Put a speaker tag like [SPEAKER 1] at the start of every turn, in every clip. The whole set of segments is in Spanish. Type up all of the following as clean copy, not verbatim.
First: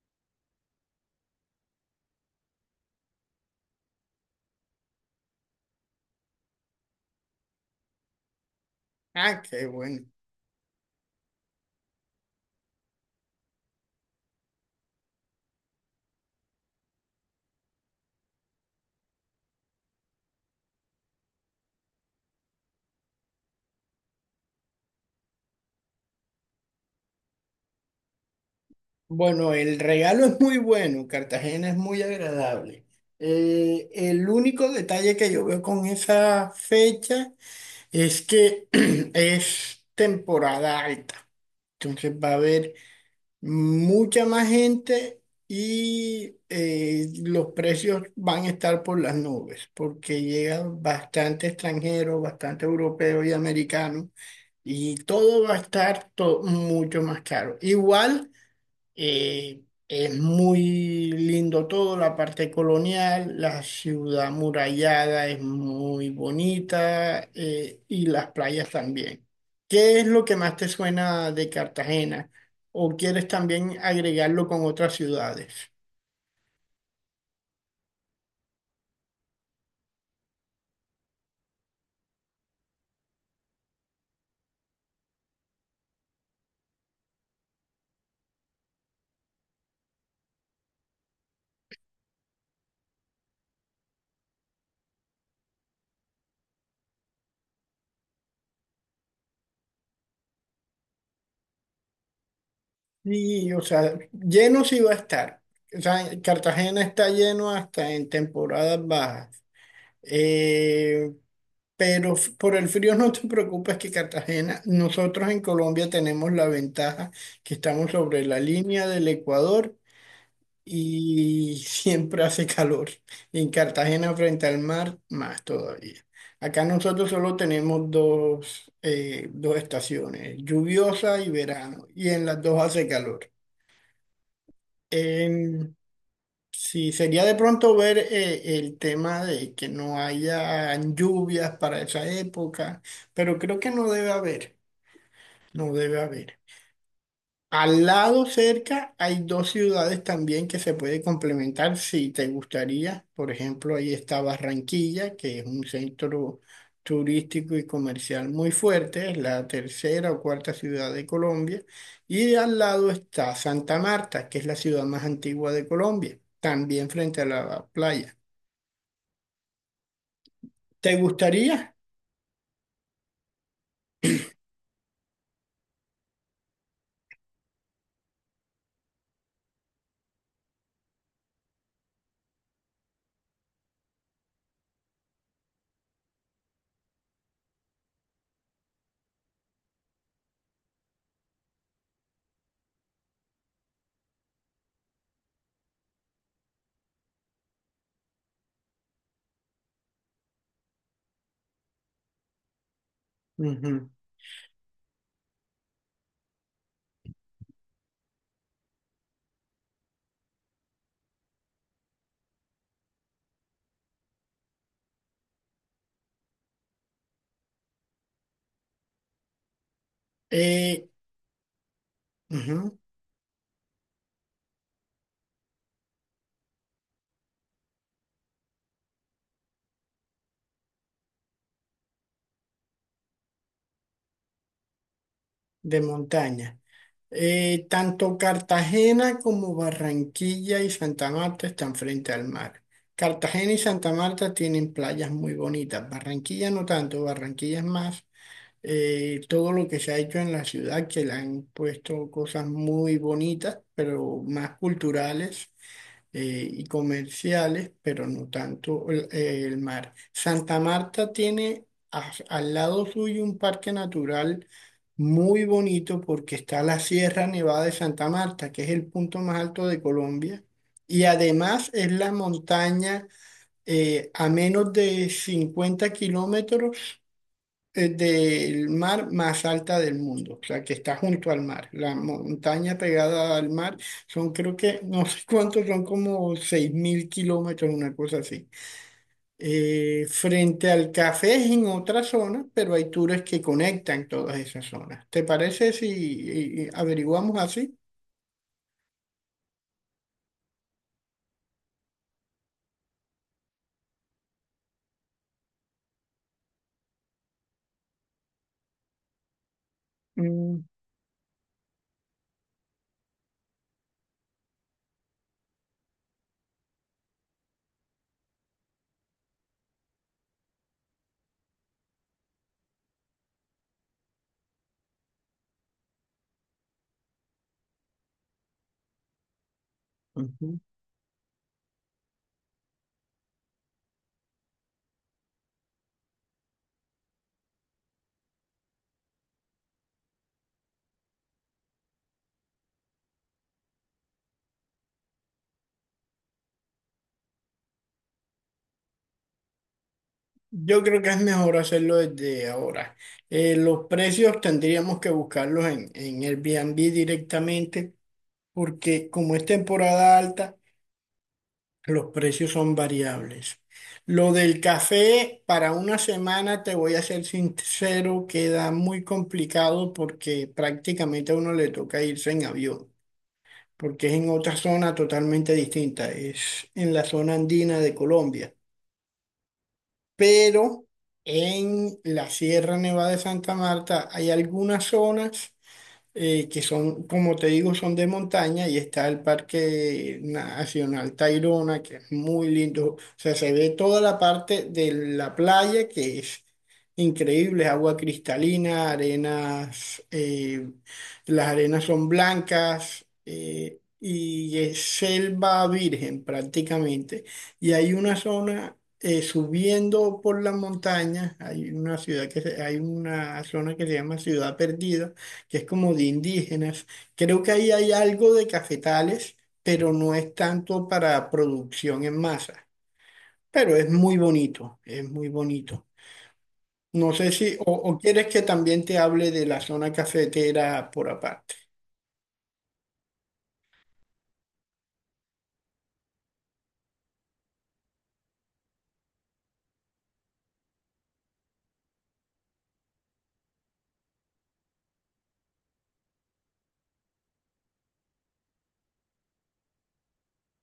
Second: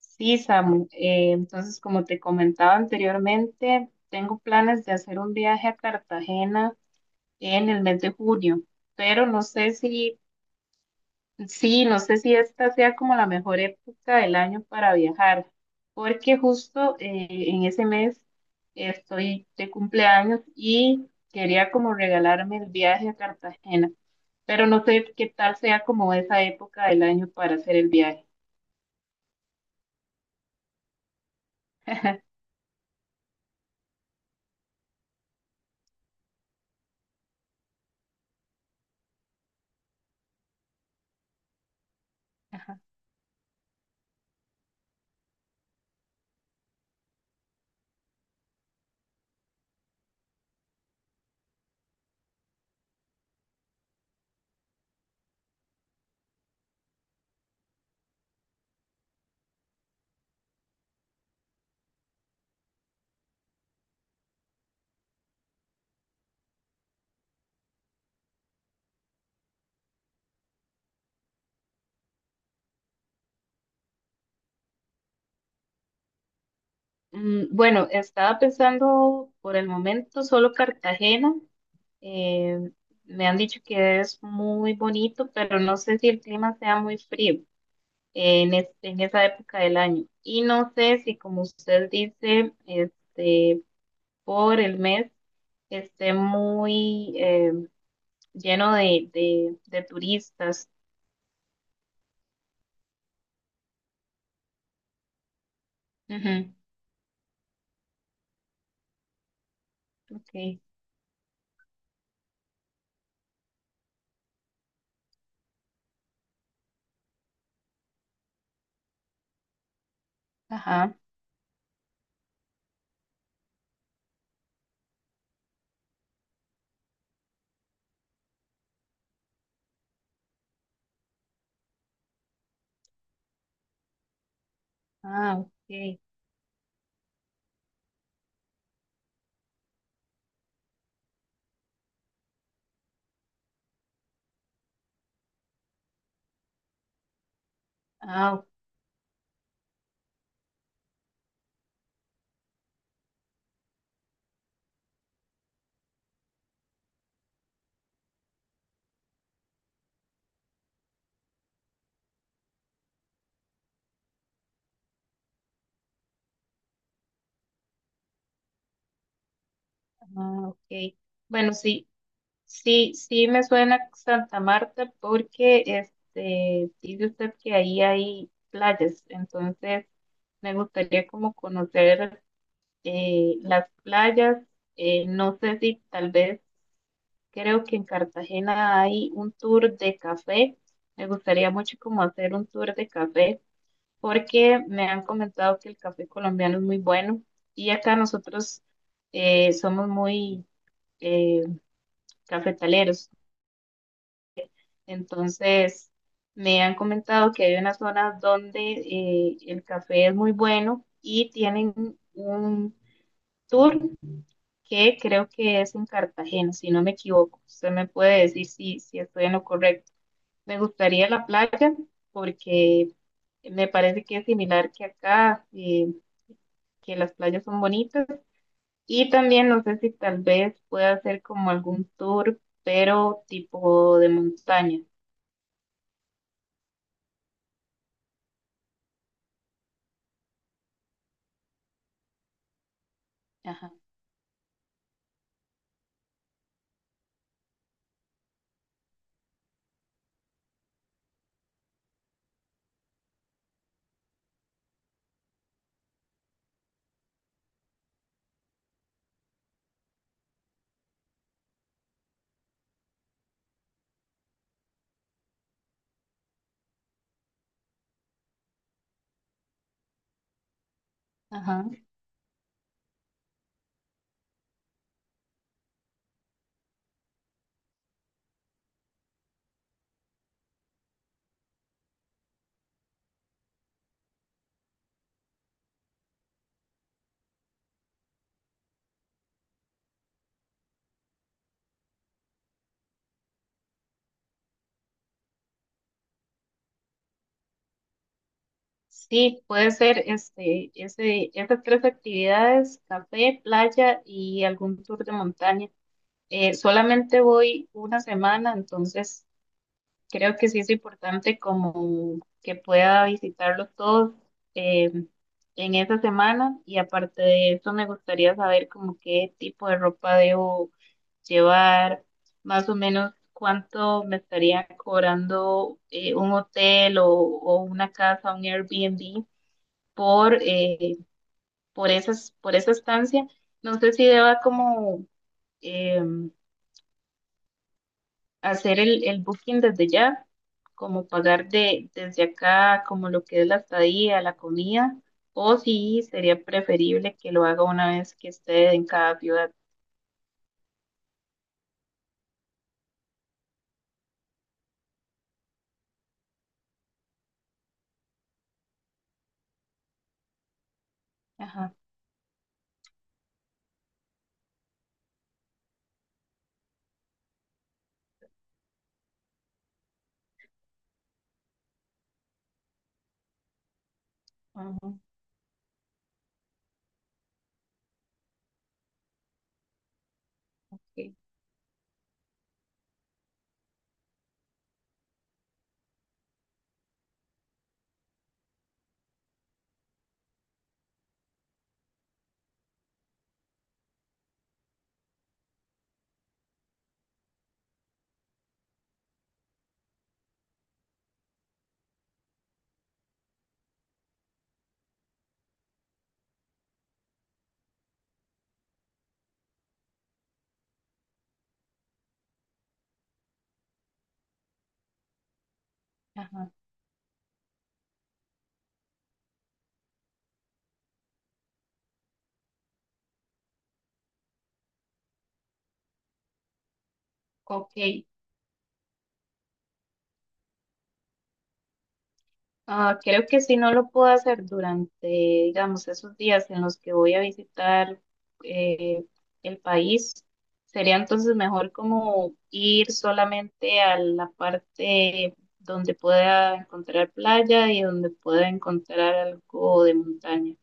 [SPEAKER 1] Sí, Samu. Entonces, como te comentaba anteriormente, tengo planes de hacer un viaje a Cartagena en el mes de junio, pero
[SPEAKER 2] Ah, qué bueno.
[SPEAKER 1] no sé si esta sea como la mejor época del año para viajar, porque justo en ese mes estoy de cumpleaños y quería como regalarme el viaje a Cartagena, pero no sé qué tal sea como esa época del año para hacer el viaje.
[SPEAKER 2] Bueno, el regalo es muy bueno, Cartagena es muy agradable. El único detalle que yo veo con esa fecha es que es temporada alta. Entonces va a haber mucha más gente y los precios van a estar por las nubes, porque llegan bastante extranjeros, bastante europeos y americanos y todo va a estar mucho más caro. Igual. Eh, es muy lindo todo, la parte colonial, la ciudad amurallada es muy bonita y las playas también. ¿Qué es lo que más te suena de Cartagena? ¿O quieres también agregarlo con otras ciudades?
[SPEAKER 1] Bueno, estaba pensando por el momento solo Cartagena. Eh, Me han dicho que es muy bonito, pero no sé si el clima sea muy frío en esa época del año. Y no sé si, como usted dice, este, por el mes esté muy lleno de turistas.
[SPEAKER 2] Sí, o sea, lleno sí va a estar. O sea, Cartagena está lleno hasta en temporadas bajas.
[SPEAKER 1] Ujú, ok,
[SPEAKER 2] Eh, Pero por el frío no te preocupes, que Cartagena, nosotros en Colombia tenemos la ventaja que estamos sobre la línea del Ecuador
[SPEAKER 1] ajá,
[SPEAKER 2] y siempre hace calor. Y en Cartagena frente al mar, más todavía. Acá nosotros solo tenemos dos, dos estaciones, lluviosa y verano, y en las dos hace calor.
[SPEAKER 1] ah, ok,
[SPEAKER 2] Sí, sería de pronto ver el tema de que no haya lluvias para esa época, pero creo que no debe haber, no debe haber. Al lado
[SPEAKER 1] ah,
[SPEAKER 2] cerca hay dos ciudades también que se puede complementar si te gustaría. Por ejemplo, ahí está Barranquilla, que es un centro turístico y comercial muy fuerte, es la tercera o cuarta ciudad de Colombia. Y al lado está Santa Marta, que es la ciudad más antigua de Colombia, también frente a la playa.
[SPEAKER 1] ah,
[SPEAKER 2] ¿Te
[SPEAKER 1] ok. Bueno,
[SPEAKER 2] gustaría?
[SPEAKER 1] sí. Sí, sí me suena Santa Marta porque este dice usted que ahí hay playas, entonces me gustaría como conocer las playas. No sé si tal vez creo que en Cartagena hay un tour de café. Me gustaría mucho como hacer un tour de café porque me han comentado que el café colombiano es muy bueno y acá nosotros somos muy eh, cafetaleros.
[SPEAKER 2] Ujú.
[SPEAKER 1] Entonces, me han comentado que hay unas zonas donde el café es muy bueno y tienen un tour que creo que es en Cartagena, si no me equivoco. Usted me puede decir si estoy en lo correcto. Me
[SPEAKER 2] Eh,
[SPEAKER 1] gustaría la playa
[SPEAKER 2] ujú.
[SPEAKER 1] porque me parece que es similar que acá, que las playas son bonitas. Y también no sé si tal vez pueda hacer como algún tour, pero tipo de montaña.
[SPEAKER 2] De montaña. Tanto Cartagena como Barranquilla y Santa Marta están frente al mar. Cartagena y
[SPEAKER 1] Ajá,
[SPEAKER 2] Santa Marta tienen playas muy bonitas. Barranquilla no tanto, Barranquilla es más todo lo que se ha hecho en la ciudad, que le han puesto cosas muy bonitas, pero más culturales y comerciales, pero no tanto el mar. Santa Marta tiene al lado suyo un parque natural muy bonito porque está la Sierra Nevada de Santa Marta, que es el punto más alto de Colombia, y
[SPEAKER 1] ajá.
[SPEAKER 2] además es la montaña a menos de 50 km del mar más alta del mundo, o sea, que está junto al mar. La montaña pegada al mar son, creo que, no sé cuántos, son como 6000 km, una cosa así. Frente al café es en otra zona, pero hay tours que conectan todas esas zonas. ¿Te parece si averiguamos así?
[SPEAKER 1] Sí, puede ser esas tres actividades, café, playa y algún tour de montaña. Solamente voy una semana, entonces creo que sí
[SPEAKER 2] Mm,
[SPEAKER 1] es importante como que pueda visitarlo todo eh, en esa semana y aparte de eso me gustaría saber como qué tipo de ropa debo llevar, más o menos cuánto me estaría cobrando un hotel o una casa, un Airbnb por,
[SPEAKER 2] ujú.
[SPEAKER 1] eh, por por esa estancia. No sé si deba como eh, hacer el booking desde ya, como pagar desde acá, como lo que es la estadía, la comida, o si sería preferible que lo haga una vez que esté en cada ciudad.
[SPEAKER 2] Yo creo que es mejor hacerlo desde ahora. Los precios tendríamos que buscarlos en Airbnb directamente porque como es temporada alta,
[SPEAKER 1] Ajá,
[SPEAKER 2] los precios son variables. Lo del café, para una semana, te voy a ser sincero, queda muy complicado porque prácticamente a uno le toca irse en avión, porque es en otra
[SPEAKER 1] ajá,
[SPEAKER 2] zona totalmente distinta, es en la zona andina de Colombia. Pero
[SPEAKER 1] ok.
[SPEAKER 2] en la Sierra Nevada de Santa Marta hay algunas zonas que son, como te digo, son de montaña y está el Parque Nacional Tayrona, que es muy lindo. O sea, se ve toda la parte de la playa, que es increíble, es agua cristalina, arenas, las arenas son blancas. Y es selva virgen prácticamente. Y hay una zona subiendo por la montaña, hay una ciudad que hay una zona que se llama Ciudad Perdida, que es como de
[SPEAKER 1] Ajá.
[SPEAKER 2] indígenas. Creo que ahí hay algo de cafetales, pero no es tanto para producción en masa. Pero es muy bonito, es muy bonito. No sé si,
[SPEAKER 1] Ok.
[SPEAKER 2] o quieres que también te hable de la zona cafetera por aparte.
[SPEAKER 1] Ah, creo que si no lo puedo hacer durante, digamos, esos días en los que voy a visitar eh, el país, sería entonces mejor como ir solamente a la parte donde pueda encontrar playa y donde pueda encontrar algo de montaña.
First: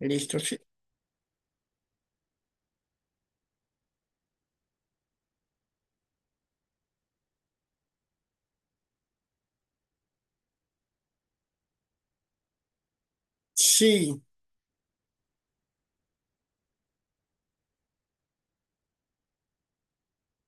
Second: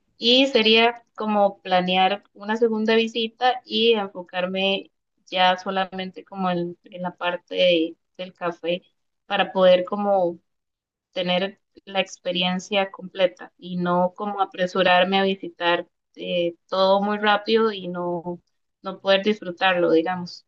[SPEAKER 2] Listo,
[SPEAKER 1] Y
[SPEAKER 2] sí.
[SPEAKER 1] sería como planear una segunda visita y enfocarme ya solamente como en la parte de- del café para poder como tener la experiencia completa y no
[SPEAKER 2] Sí,
[SPEAKER 1] como apresurarme a visitar todo muy rápido y no poder disfrutarlo, digamos.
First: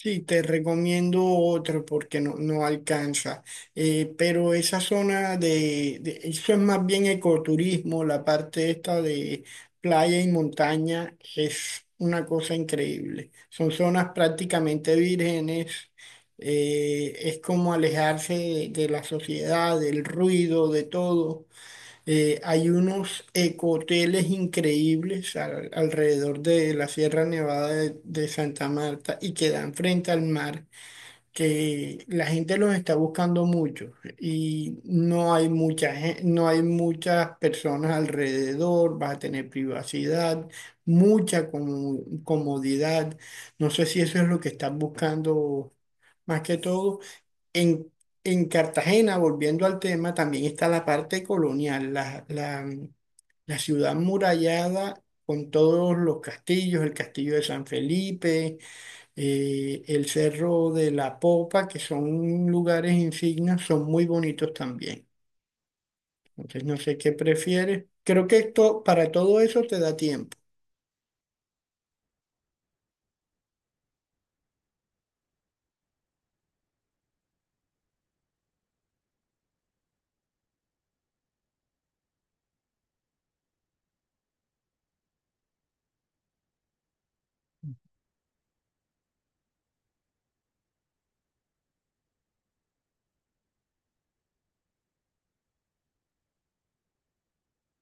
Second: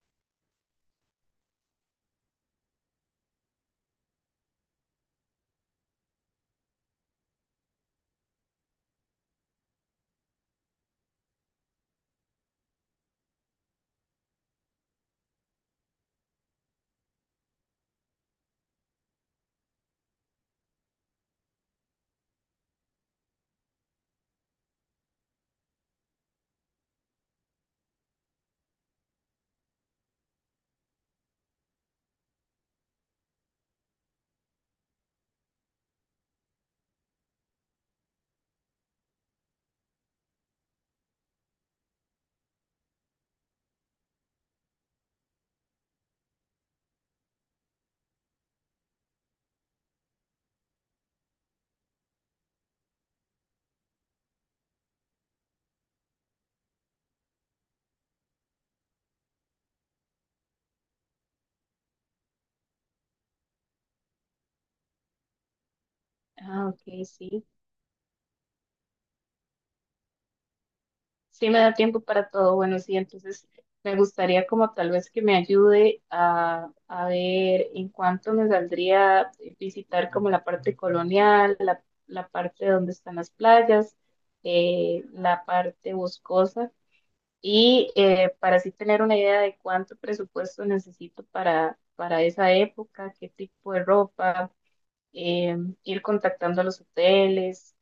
[SPEAKER 2] sí, te recomiendo otro porque no, no alcanza. Pero esa zona de, eso es más bien ecoturismo, la parte esta de playa y montaña es una cosa increíble. Son zonas prácticamente vírgenes, es como alejarse de la sociedad, del ruido, de todo. Hay unos ecoteles increíbles alrededor de la Sierra Nevada de Santa Marta y que dan frente al mar, que la gente los está buscando mucho y no hay mucha, no hay muchas personas alrededor, vas a tener privacidad, mucha comodidad. No sé si eso es lo que estás buscando más que todo. En, en Cartagena, volviendo al tema, también está la parte colonial, la ciudad murallada con todos los castillos, el castillo de San Felipe, el Cerro de la Popa, que son lugares insignias, son muy bonitos también. Entonces,
[SPEAKER 1] Ah,
[SPEAKER 2] no
[SPEAKER 1] ok,
[SPEAKER 2] sé qué
[SPEAKER 1] sí.
[SPEAKER 2] prefieres. Creo que esto, para todo eso te da tiempo.
[SPEAKER 1] Sí me da tiempo para todo. Bueno, sí, entonces me gustaría como tal vez que me ayude a ver en cuánto me saldría visitar como la parte colonial, la parte donde están las playas, la parte boscosa. Y para así tener una idea de cuánto presupuesto necesito para esa época, qué tipo de ropa, eh, ir contactando a los hoteles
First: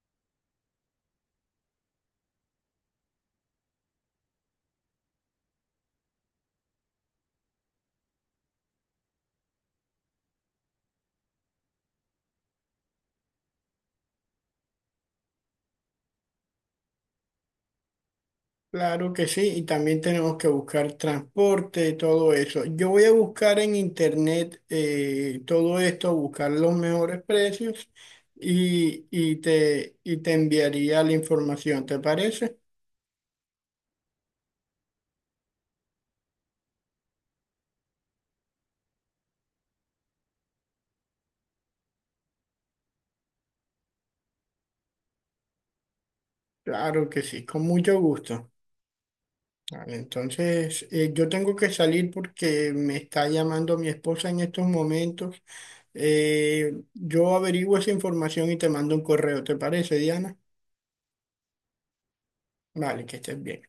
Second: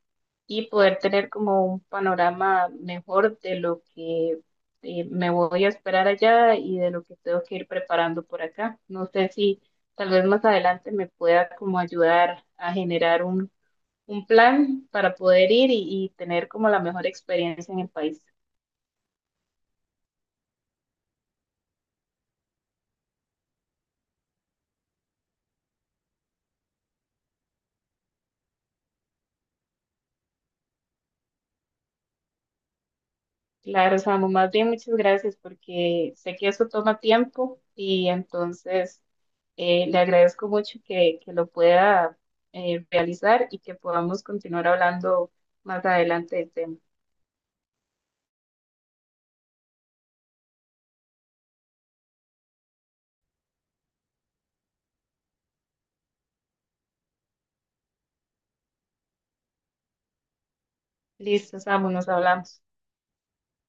[SPEAKER 1] y poder tener como un panorama mejor de lo que me voy a esperar allá y de lo que tengo que ir preparando por acá. No sé si tal vez más adelante me pueda como ayudar a generar un plan para poder ir y tener como la mejor experiencia en el país.
[SPEAKER 2] Claro que sí, y también tenemos que buscar transporte, todo eso. Yo voy a buscar en internet todo esto, buscar los mejores precios y te enviaría la información, ¿te parece?
[SPEAKER 1] Claro, Samu, más bien muchas gracias porque sé que eso toma tiempo y entonces le agradezco mucho que lo pueda realizar y que podamos continuar hablando más adelante del tema.
[SPEAKER 2] Claro que sí, con mucho gusto. Vale, entonces, yo tengo que salir porque me está llamando mi esposa en estos momentos. Yo averiguo esa información y te mando un correo, ¿te parece, Diana?
[SPEAKER 1] Listo, Samu, nos hablamos.
[SPEAKER 2] Vale, que estés bien.